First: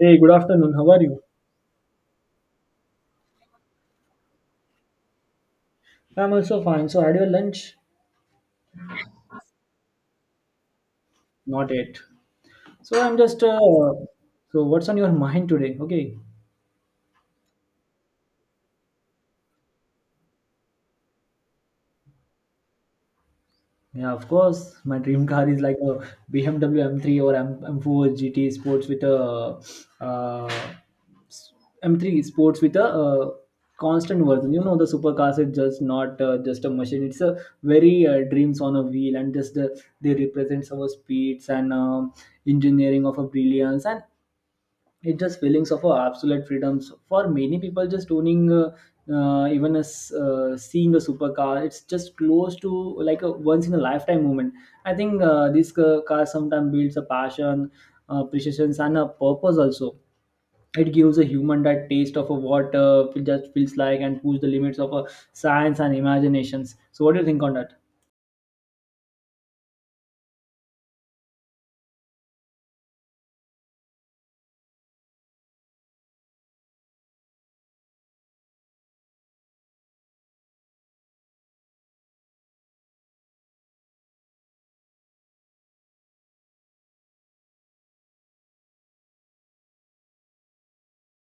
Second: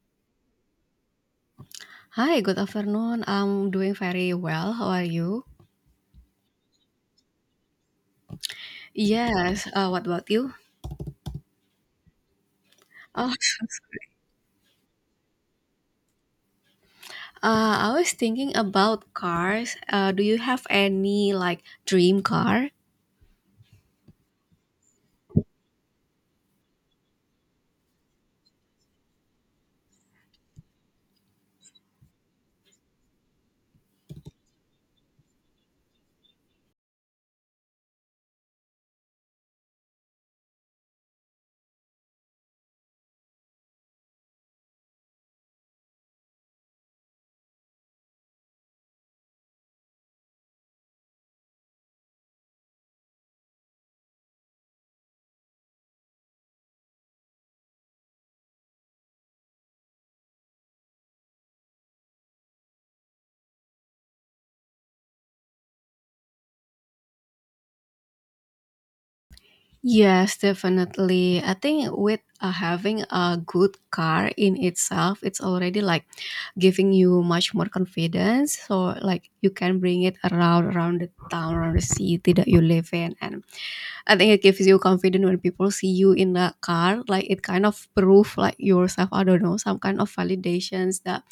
Hey, good afternoon. How are you? Hi, good afternoon. I'm doing very well. How are you? I'm also fine. So, had your lunch? Yes, what about you? Not yet. So, I'm Oh, just. So, what's on your mind today? Okay. uh, I was thinking about cars. Do you have any like dream car? Yeah, of course. My dream car is like a BMW M3 or M4 GT Sports with a uh, s- M3 Sports with a constant version. You know, the supercars is just not just a machine. It's a very dreams on a wheel, and just they represents our speeds and engineering of a brilliance, and it's just feelings of absolute freedoms for many people just owning, seeing a supercar, it's just close to like a once in a lifetime moment. I think this car sometimes builds a passion, appreciation and a purpose also. It gives a human that taste of a what it just feels like and push the limits of science and imaginations. So what do you think on that? Yes, definitely. I think with having a good car in itself, it's already like giving you much more confidence. So like you can bring it around the town, around the city that you live in, and I think it gives you confidence when people see you in the car. Like it kind of proof like yourself. I don't know, some kind of validations that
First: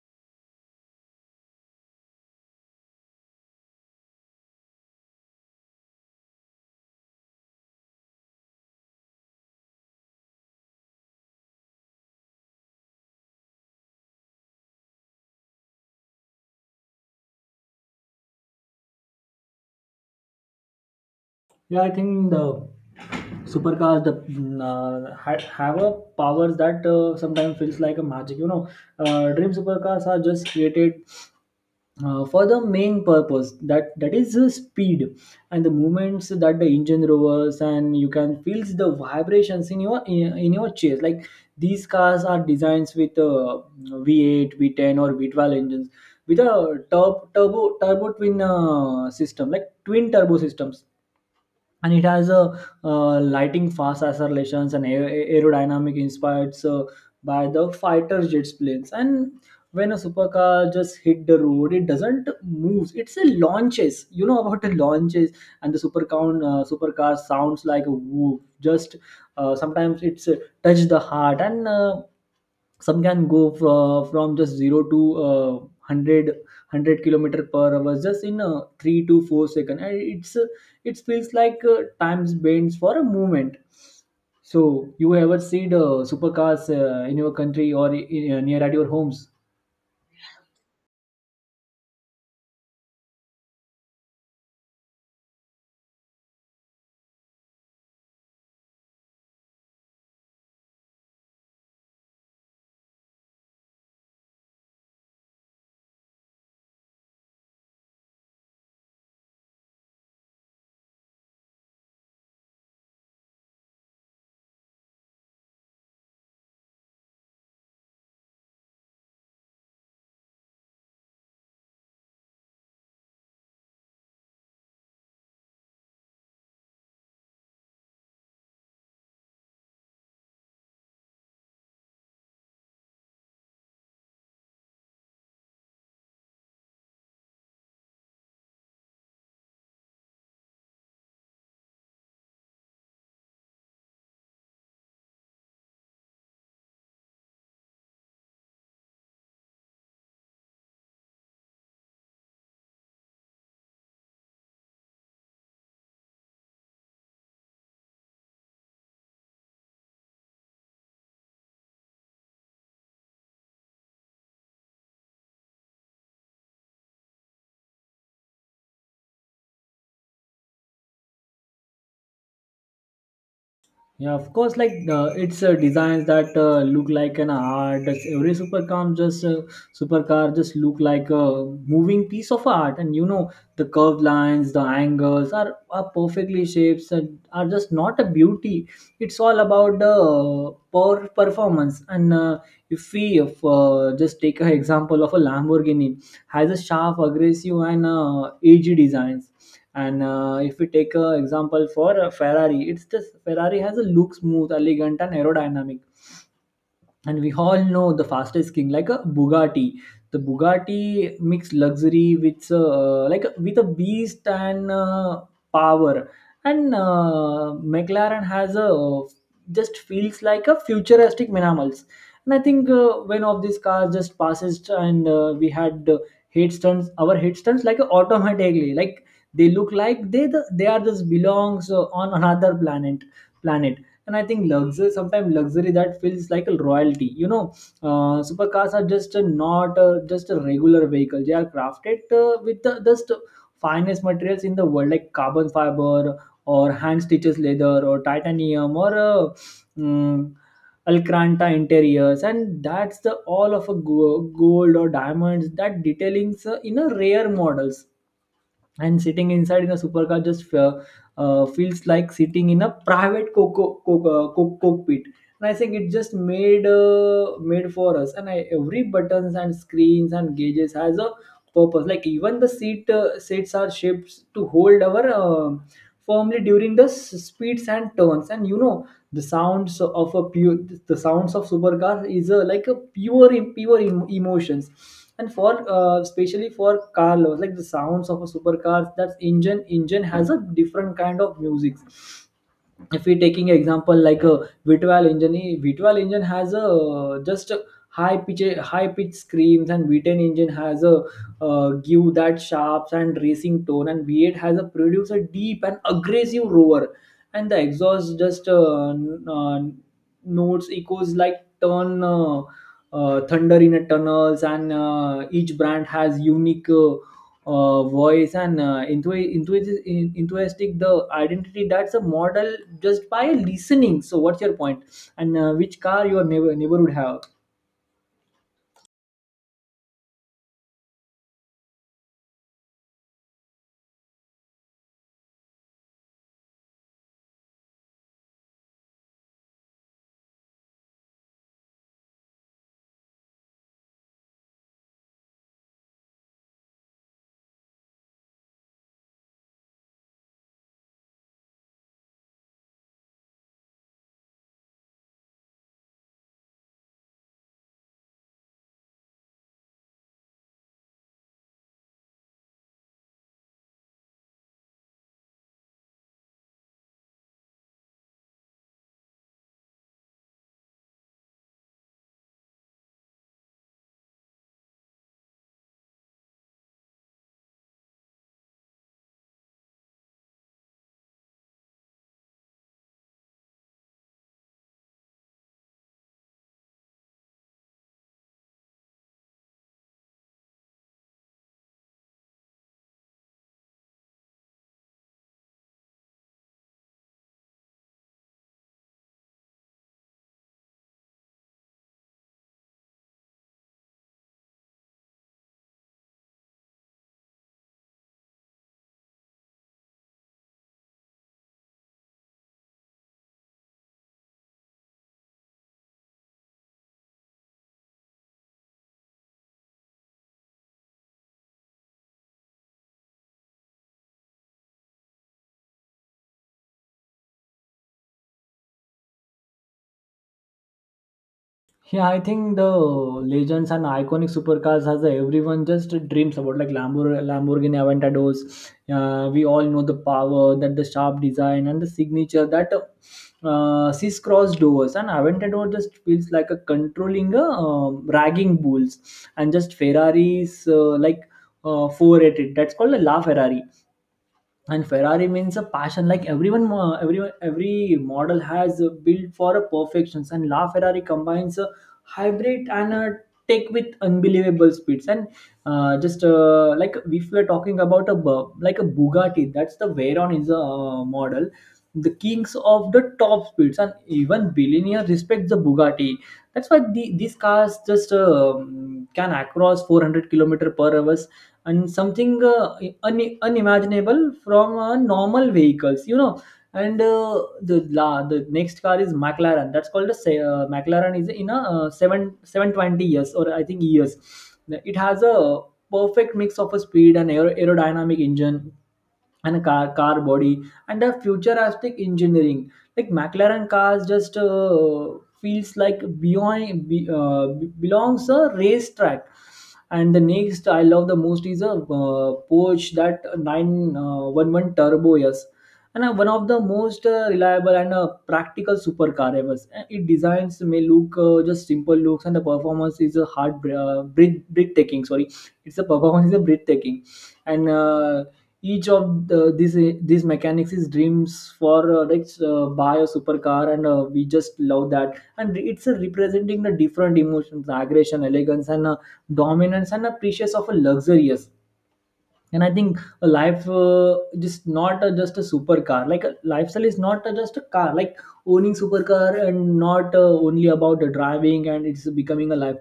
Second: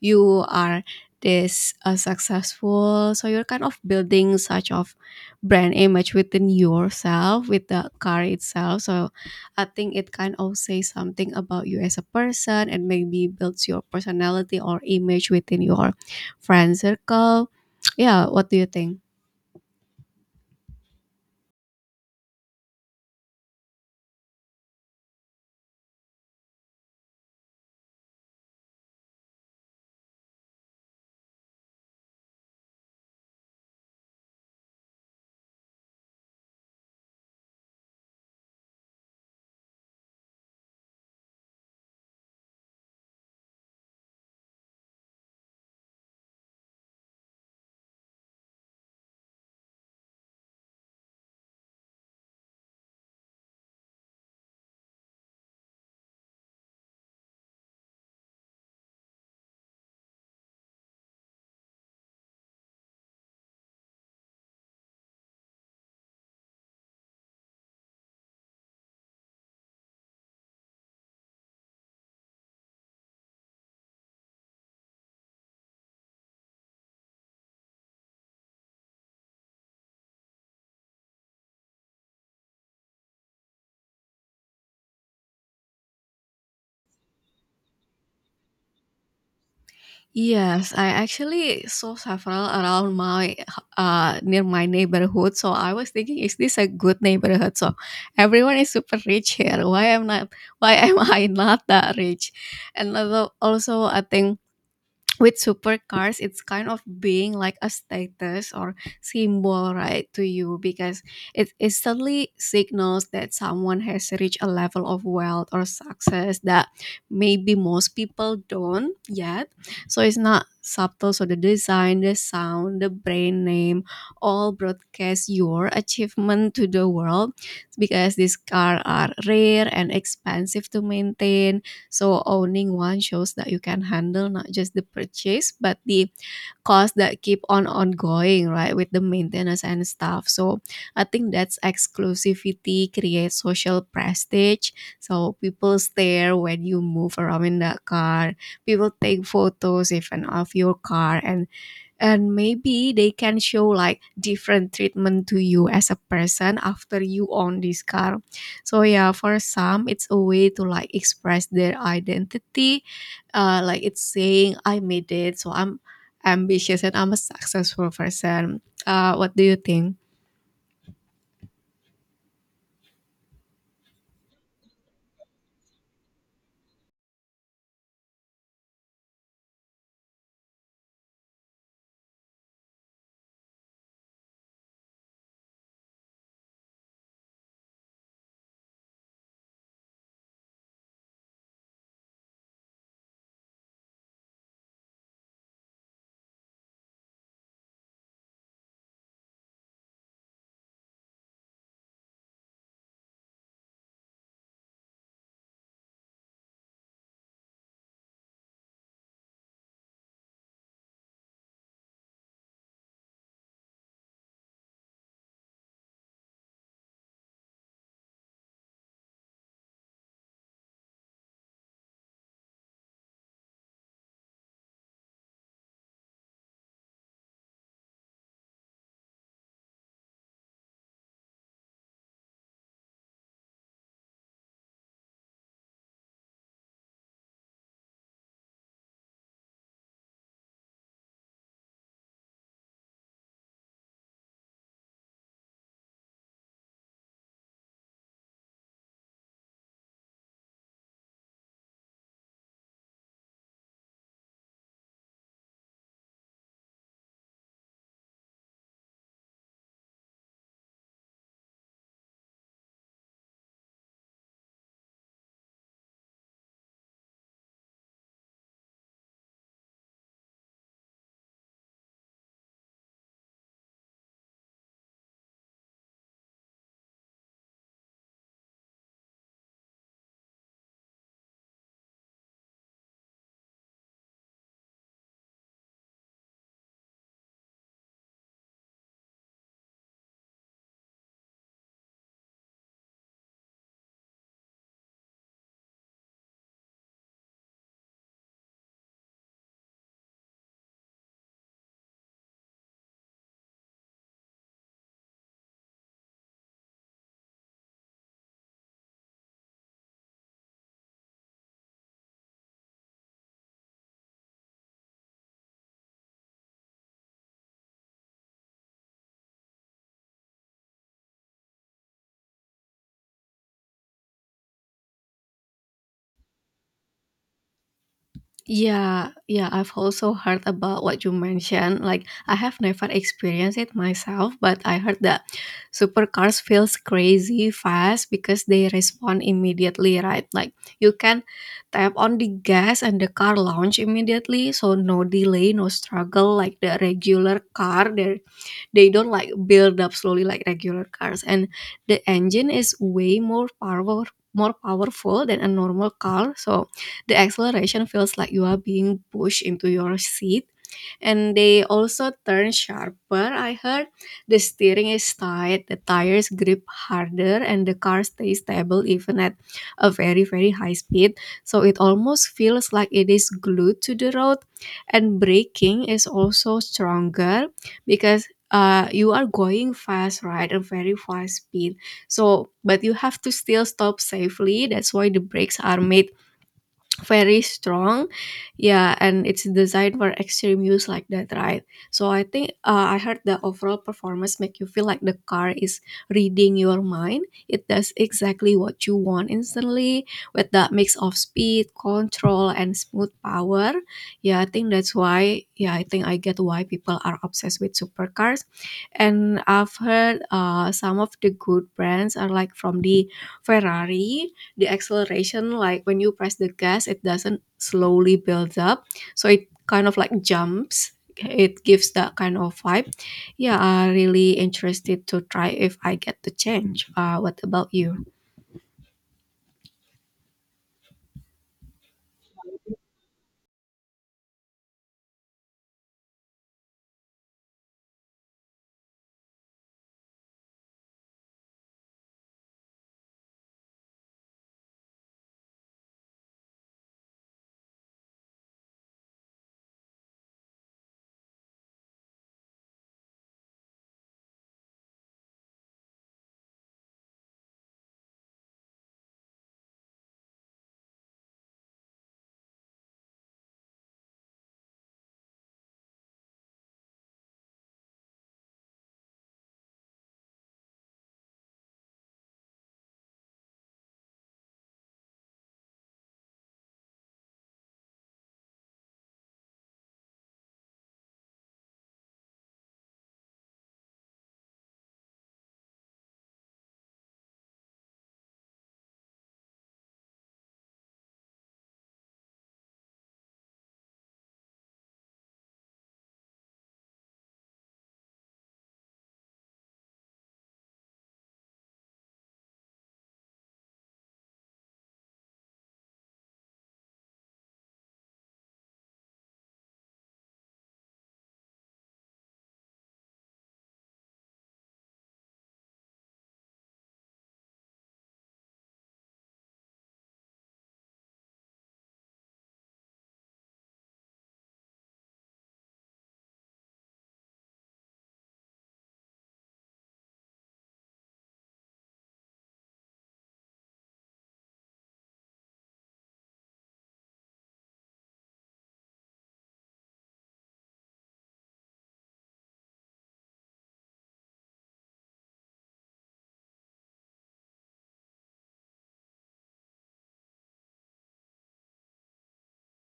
you are this successful. So you're kind of building such of brand image within yourself with the car itself. So I think it kind of says something about you as a person and maybe builds your personality or image within your friend circle. Yeah, what do you think? Yeah, I think the supercars the have a powers that sometimes feels like a magic. You know, dream supercars are just created for the main purpose that is speed and the movements that the engine rovers, and you can feel the vibrations in your in your chest. Like these cars are designs with V8, V10, or V12 engines with a turbo twin system, like twin turbo systems, and it has a lighting fast accelerations and aerodynamic, inspired by the fighter jets planes. And when a supercar just hit the road, it doesn't move, it's a launches. You know about the launches. And the supercar sounds like a whoop. Just sometimes it's touch the heart. And some can go from just 0 to 100 kilometer per hour just in 3 to 4 second, and it feels like time's bends for a moment. So you ever see the supercars in your country or near at your homes? Yes, I actually saw several around my near my neighborhood. So I was thinking, is this a good neighborhood? So everyone is super rich here. Why am not? Why am I not that rich? And also I think with supercars it's kind of being like a status or symbol, right, to you, because it instantly signals that someone has reached a level of wealth or success that maybe most people don't yet. So it's not subtle. So the design, the sound, the brand name, all broadcast your achievement to the world. Because these cars are rare and expensive to maintain, so owning one shows that you can handle not just the purchase but the costs that keep on ongoing, right, with the maintenance and stuff. So I think that's exclusivity creates social prestige. So people stare when you move around in that car. People take photos even of your car, and maybe they can show like different treatment to you as a person after you own this car. So yeah, for some it's a way to like express their identity. Uh, like it's saying I made it, so I'm ambitious and I'm a successful person. Uh, what do you think? Yeah, of course, like it's designs that look like an art. That's every supercar just look like a moving piece of art, and you know, the curved lines, the angles are perfectly shapes and are just not a beauty. It's all about the performance. And if we if, just take an example of a Lamborghini, has a sharp, aggressive, and edgy designs. And if we take an example for Ferrari, it's just Ferrari has a look smooth, elegant, and aerodynamic. And we all know the fastest king, like a Bugatti. The Bugatti mixed luxury with with a beast and power. And McLaren has a just feels like a futuristic minimals. And I think when of these cars just passes, and we had head stunts our head stunts like automatically, like they look like they are just belongs on another planet. And I think luxury, sometimes luxury that feels like a royalty, you know. Supercars are just a, not a, just a regular vehicle. They are crafted with the just finest materials in the world, like carbon fiber or hand stitches leather or titanium or mm, Alcranta interiors, and that's the all of a gold or diamonds that detailings in a rare models. And sitting inside in a supercar just feels like sitting in a private cockpit. And I think it just made for us, and every buttons and screens and gauges has a purpose, like even the seats are shaped to hold our firmly during the speeds and turns. And you know, the sounds of a pure the sounds of supercar is a, like a pure emotions. And for especially for car lovers, like the sounds of a supercar, that engine has a different kind of music. If we taking example like a V12 engine has a just a high pitch screams, and V10 engine has a give that sharps and racing tone, and V8 has a produce a deep and aggressive roar. And the exhaust just notes echoes like turn thunder in a tunnels. And each brand has unique voice and enthusiastic the identity that's a model just by listening. So what's your point? And which car your neighbor would have? Yeah, yeah, I've also heard about what you mentioned. Like, I have never experienced it myself, but I heard that supercars feels crazy fast because they respond immediately, right? Like, you can tap on the gas and the car launch immediately, so no delay, no struggle like the regular car. There they don't like build up slowly like regular cars, and the engine is way more powerful than a normal car, so the acceleration feels like you are being pushed into your seat. And they also turn sharper. I heard the steering is tight, the tires grip harder, and the car stays stable even at a very, very high speed. So it almost feels like it is glued to the road. And braking is also stronger, because you are going fast, right? A very fast speed. So, but you have to still stop safely. That's why the brakes are made very strong. Yeah, and it's designed for extreme use like that, right? So I think I heard the overall performance make you feel like the car is reading your mind. It does exactly what you want instantly, with that mix of speed control and smooth power. Yeah, I think that's why. Yeah, I think I get why people are obsessed with supercars. And I've heard some of the good brands are like from the Ferrari. The acceleration, like when you press the gas, it doesn't slowly build up, so it kind of like jumps. It gives that kind of vibe. Yeah, I really interested to try if I get the change. What about you? Yeah, I think the legends and iconic supercars has a everyone just dreams about like Lamborghini Aventadors. We all know the power, that the sharp design and the signature that crisscross doors, and Aventador just feels like a controlling a ragging bulls. And just Ferraris 480, that's called a La Ferrari. And Ferrari means a passion, like everyone, every model has built for a perfections, and La Ferrari combines a hybrid and a tech with unbelievable speeds. And just like if we're talking about a Bugatti, that's the Veyron is a model, the kings of the top speeds, and even billionaire respects the Bugatti. That's why these cars just can across 400 kilometer per hour, and something unimaginable from normal vehicles, you know. And the next car is McLaren, that's called a McLaren is in a 7 720 years, or I think years. It has a perfect mix of a speed and aerodynamic engine, and a car body, and a futuristic engineering. Like McLaren cars just feels like beyond belongs a racetrack. And the next I love the most is a Porsche, that 911 turbo, yes. And one of the most reliable and practical supercar ever. It designs may look just simple looks, and the performance is a breathtaking. Sorry, it's a performance is a breathtaking. And each of these mechanics is dreams for buy a supercar, and we just love that. And it's representing the different emotions, aggression, elegance, and dominance, and a precious of a luxurious. And I think a life just not a, just a supercar, like a lifestyle is not a, just a car. Like owning supercar and not only about the driving, and it's becoming a life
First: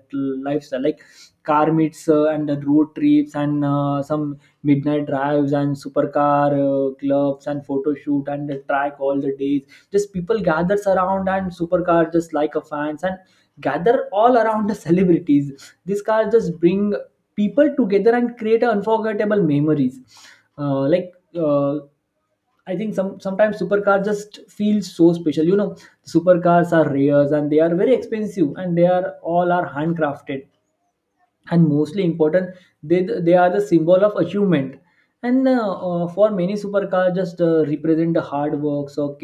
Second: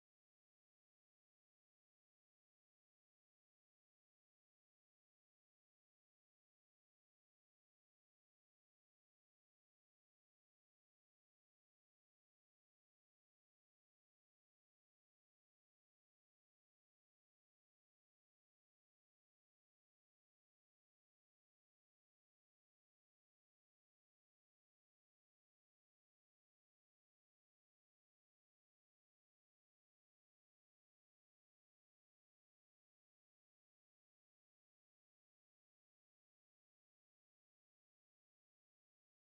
lifestyle, like car meets, and the road trips, and some midnight drives, and supercar clubs, and photo shoot, and the track all the days, just people gathers around, and supercar just like a fans and gather all around the celebrities, this car just bring people together and create unforgettable memories. Uh, like uh, I think sometimes supercars just feel so special. You know, supercars are rare, and they are very expensive, and they are all are handcrafted, and mostly important, they are the symbol of achievement. And for many supercars, just represent the hard work, so,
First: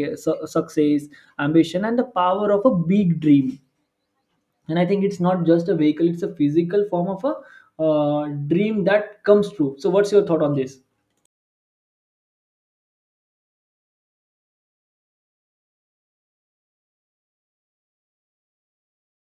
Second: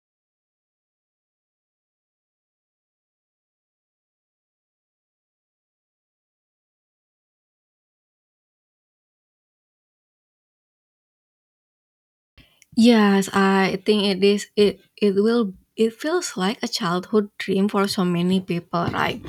success, ambition, and the power of a big dream. And I think it's not just a vehicle, it's a physical form of a uh, dream that comes true. So what's your thought on this? Yes, I think it is it feels like a childhood dream for so many people, right?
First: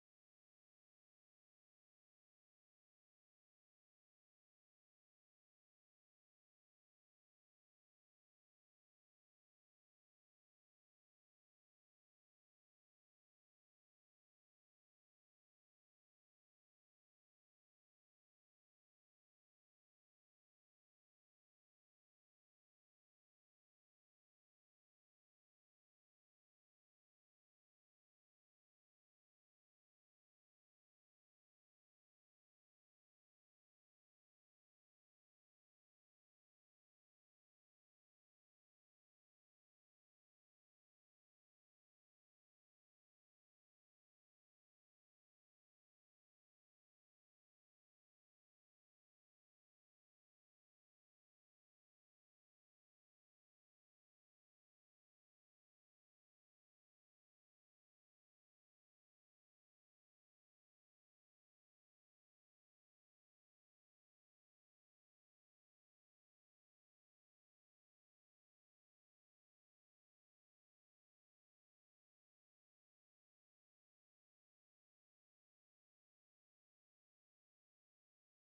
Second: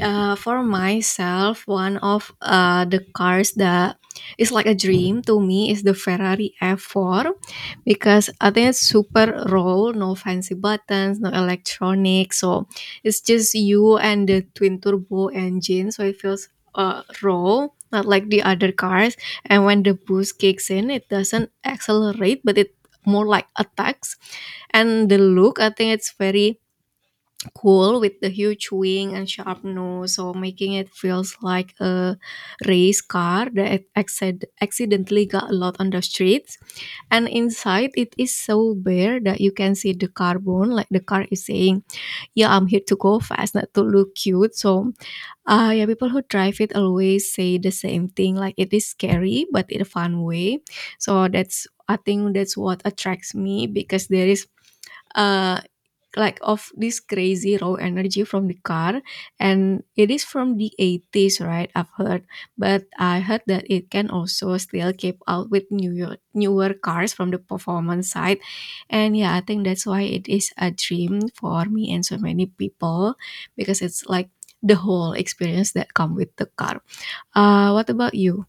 For myself, one of the cars that is like a dream to me is the Ferrari F4, because I think it's super raw, no fancy buttons, no electronics, so it's just you and the twin turbo engine, so it feels raw, not like the other cars. And when the boost kicks in, it doesn't accelerate, but it more like attacks. And the look, I think it's very cool, with the huge wing and sharp nose, so making it feels like a race car that accidentally got a lot on the streets. And inside it is so bare that you can see the carbon, like the car is saying, yeah, I'm here to go fast, not to look cute. So yeah, people who drive it always say the same thing, like it is scary, but in a fun way. So that's I think that's what attracts me, because there is uh like of this crazy raw energy from the car. And it is from the 80s, right, I've heard. But I heard that it can also still keep out with newer cars from the performance side. And yeah, I think that's why it is a dream for me and so many people, because it's like the whole experience that come with the car. What about you?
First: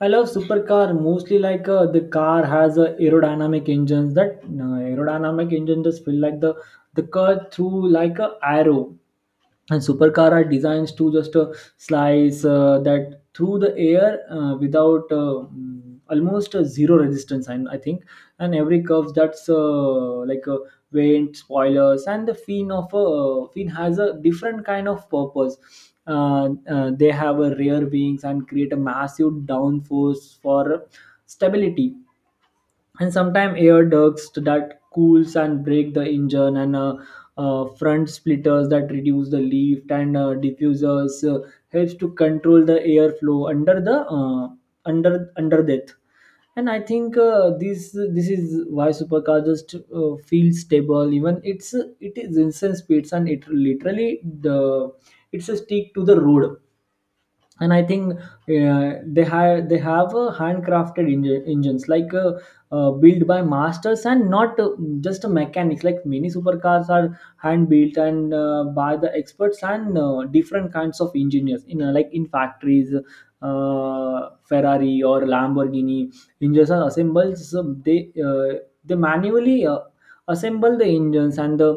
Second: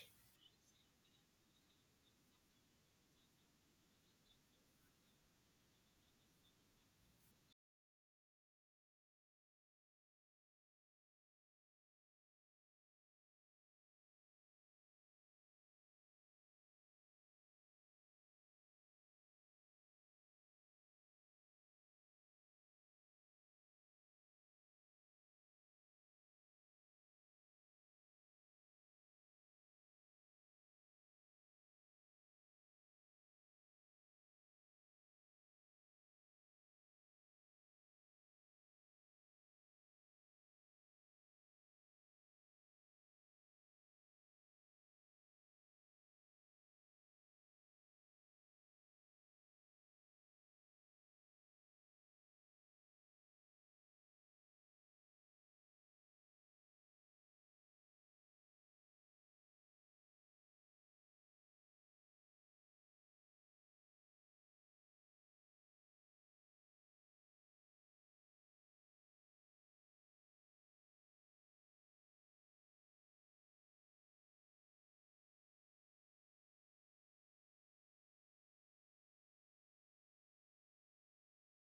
I love supercar mostly like the car has a aerodynamic engines, that aerodynamic engine just feel like the car through like a arrow. And supercar are designed to just slice that through the air without almost zero resistance. And I think, and every curve that's like a vent, spoilers, and the fin of a fin has a different kind of purpose. They have a rear wings and create a massive downforce for stability, and sometimes air ducts that cools and break the engine. And front splitters that reduce the lift, and diffusers helps to control the airflow under the under under that. And I think this is why supercar just feels stable, even it is insane speeds, and it literally the it's a stick to the road. And I think uh, they have handcrafted engines, like built by masters and not just a mechanics. Like many supercars are hand built, and by the experts, and different kinds of engineers in in factories, Ferrari or Lamborghini engines are assembled, so they manually assemble the engines, and the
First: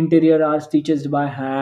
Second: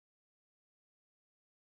interior are stitched by hand.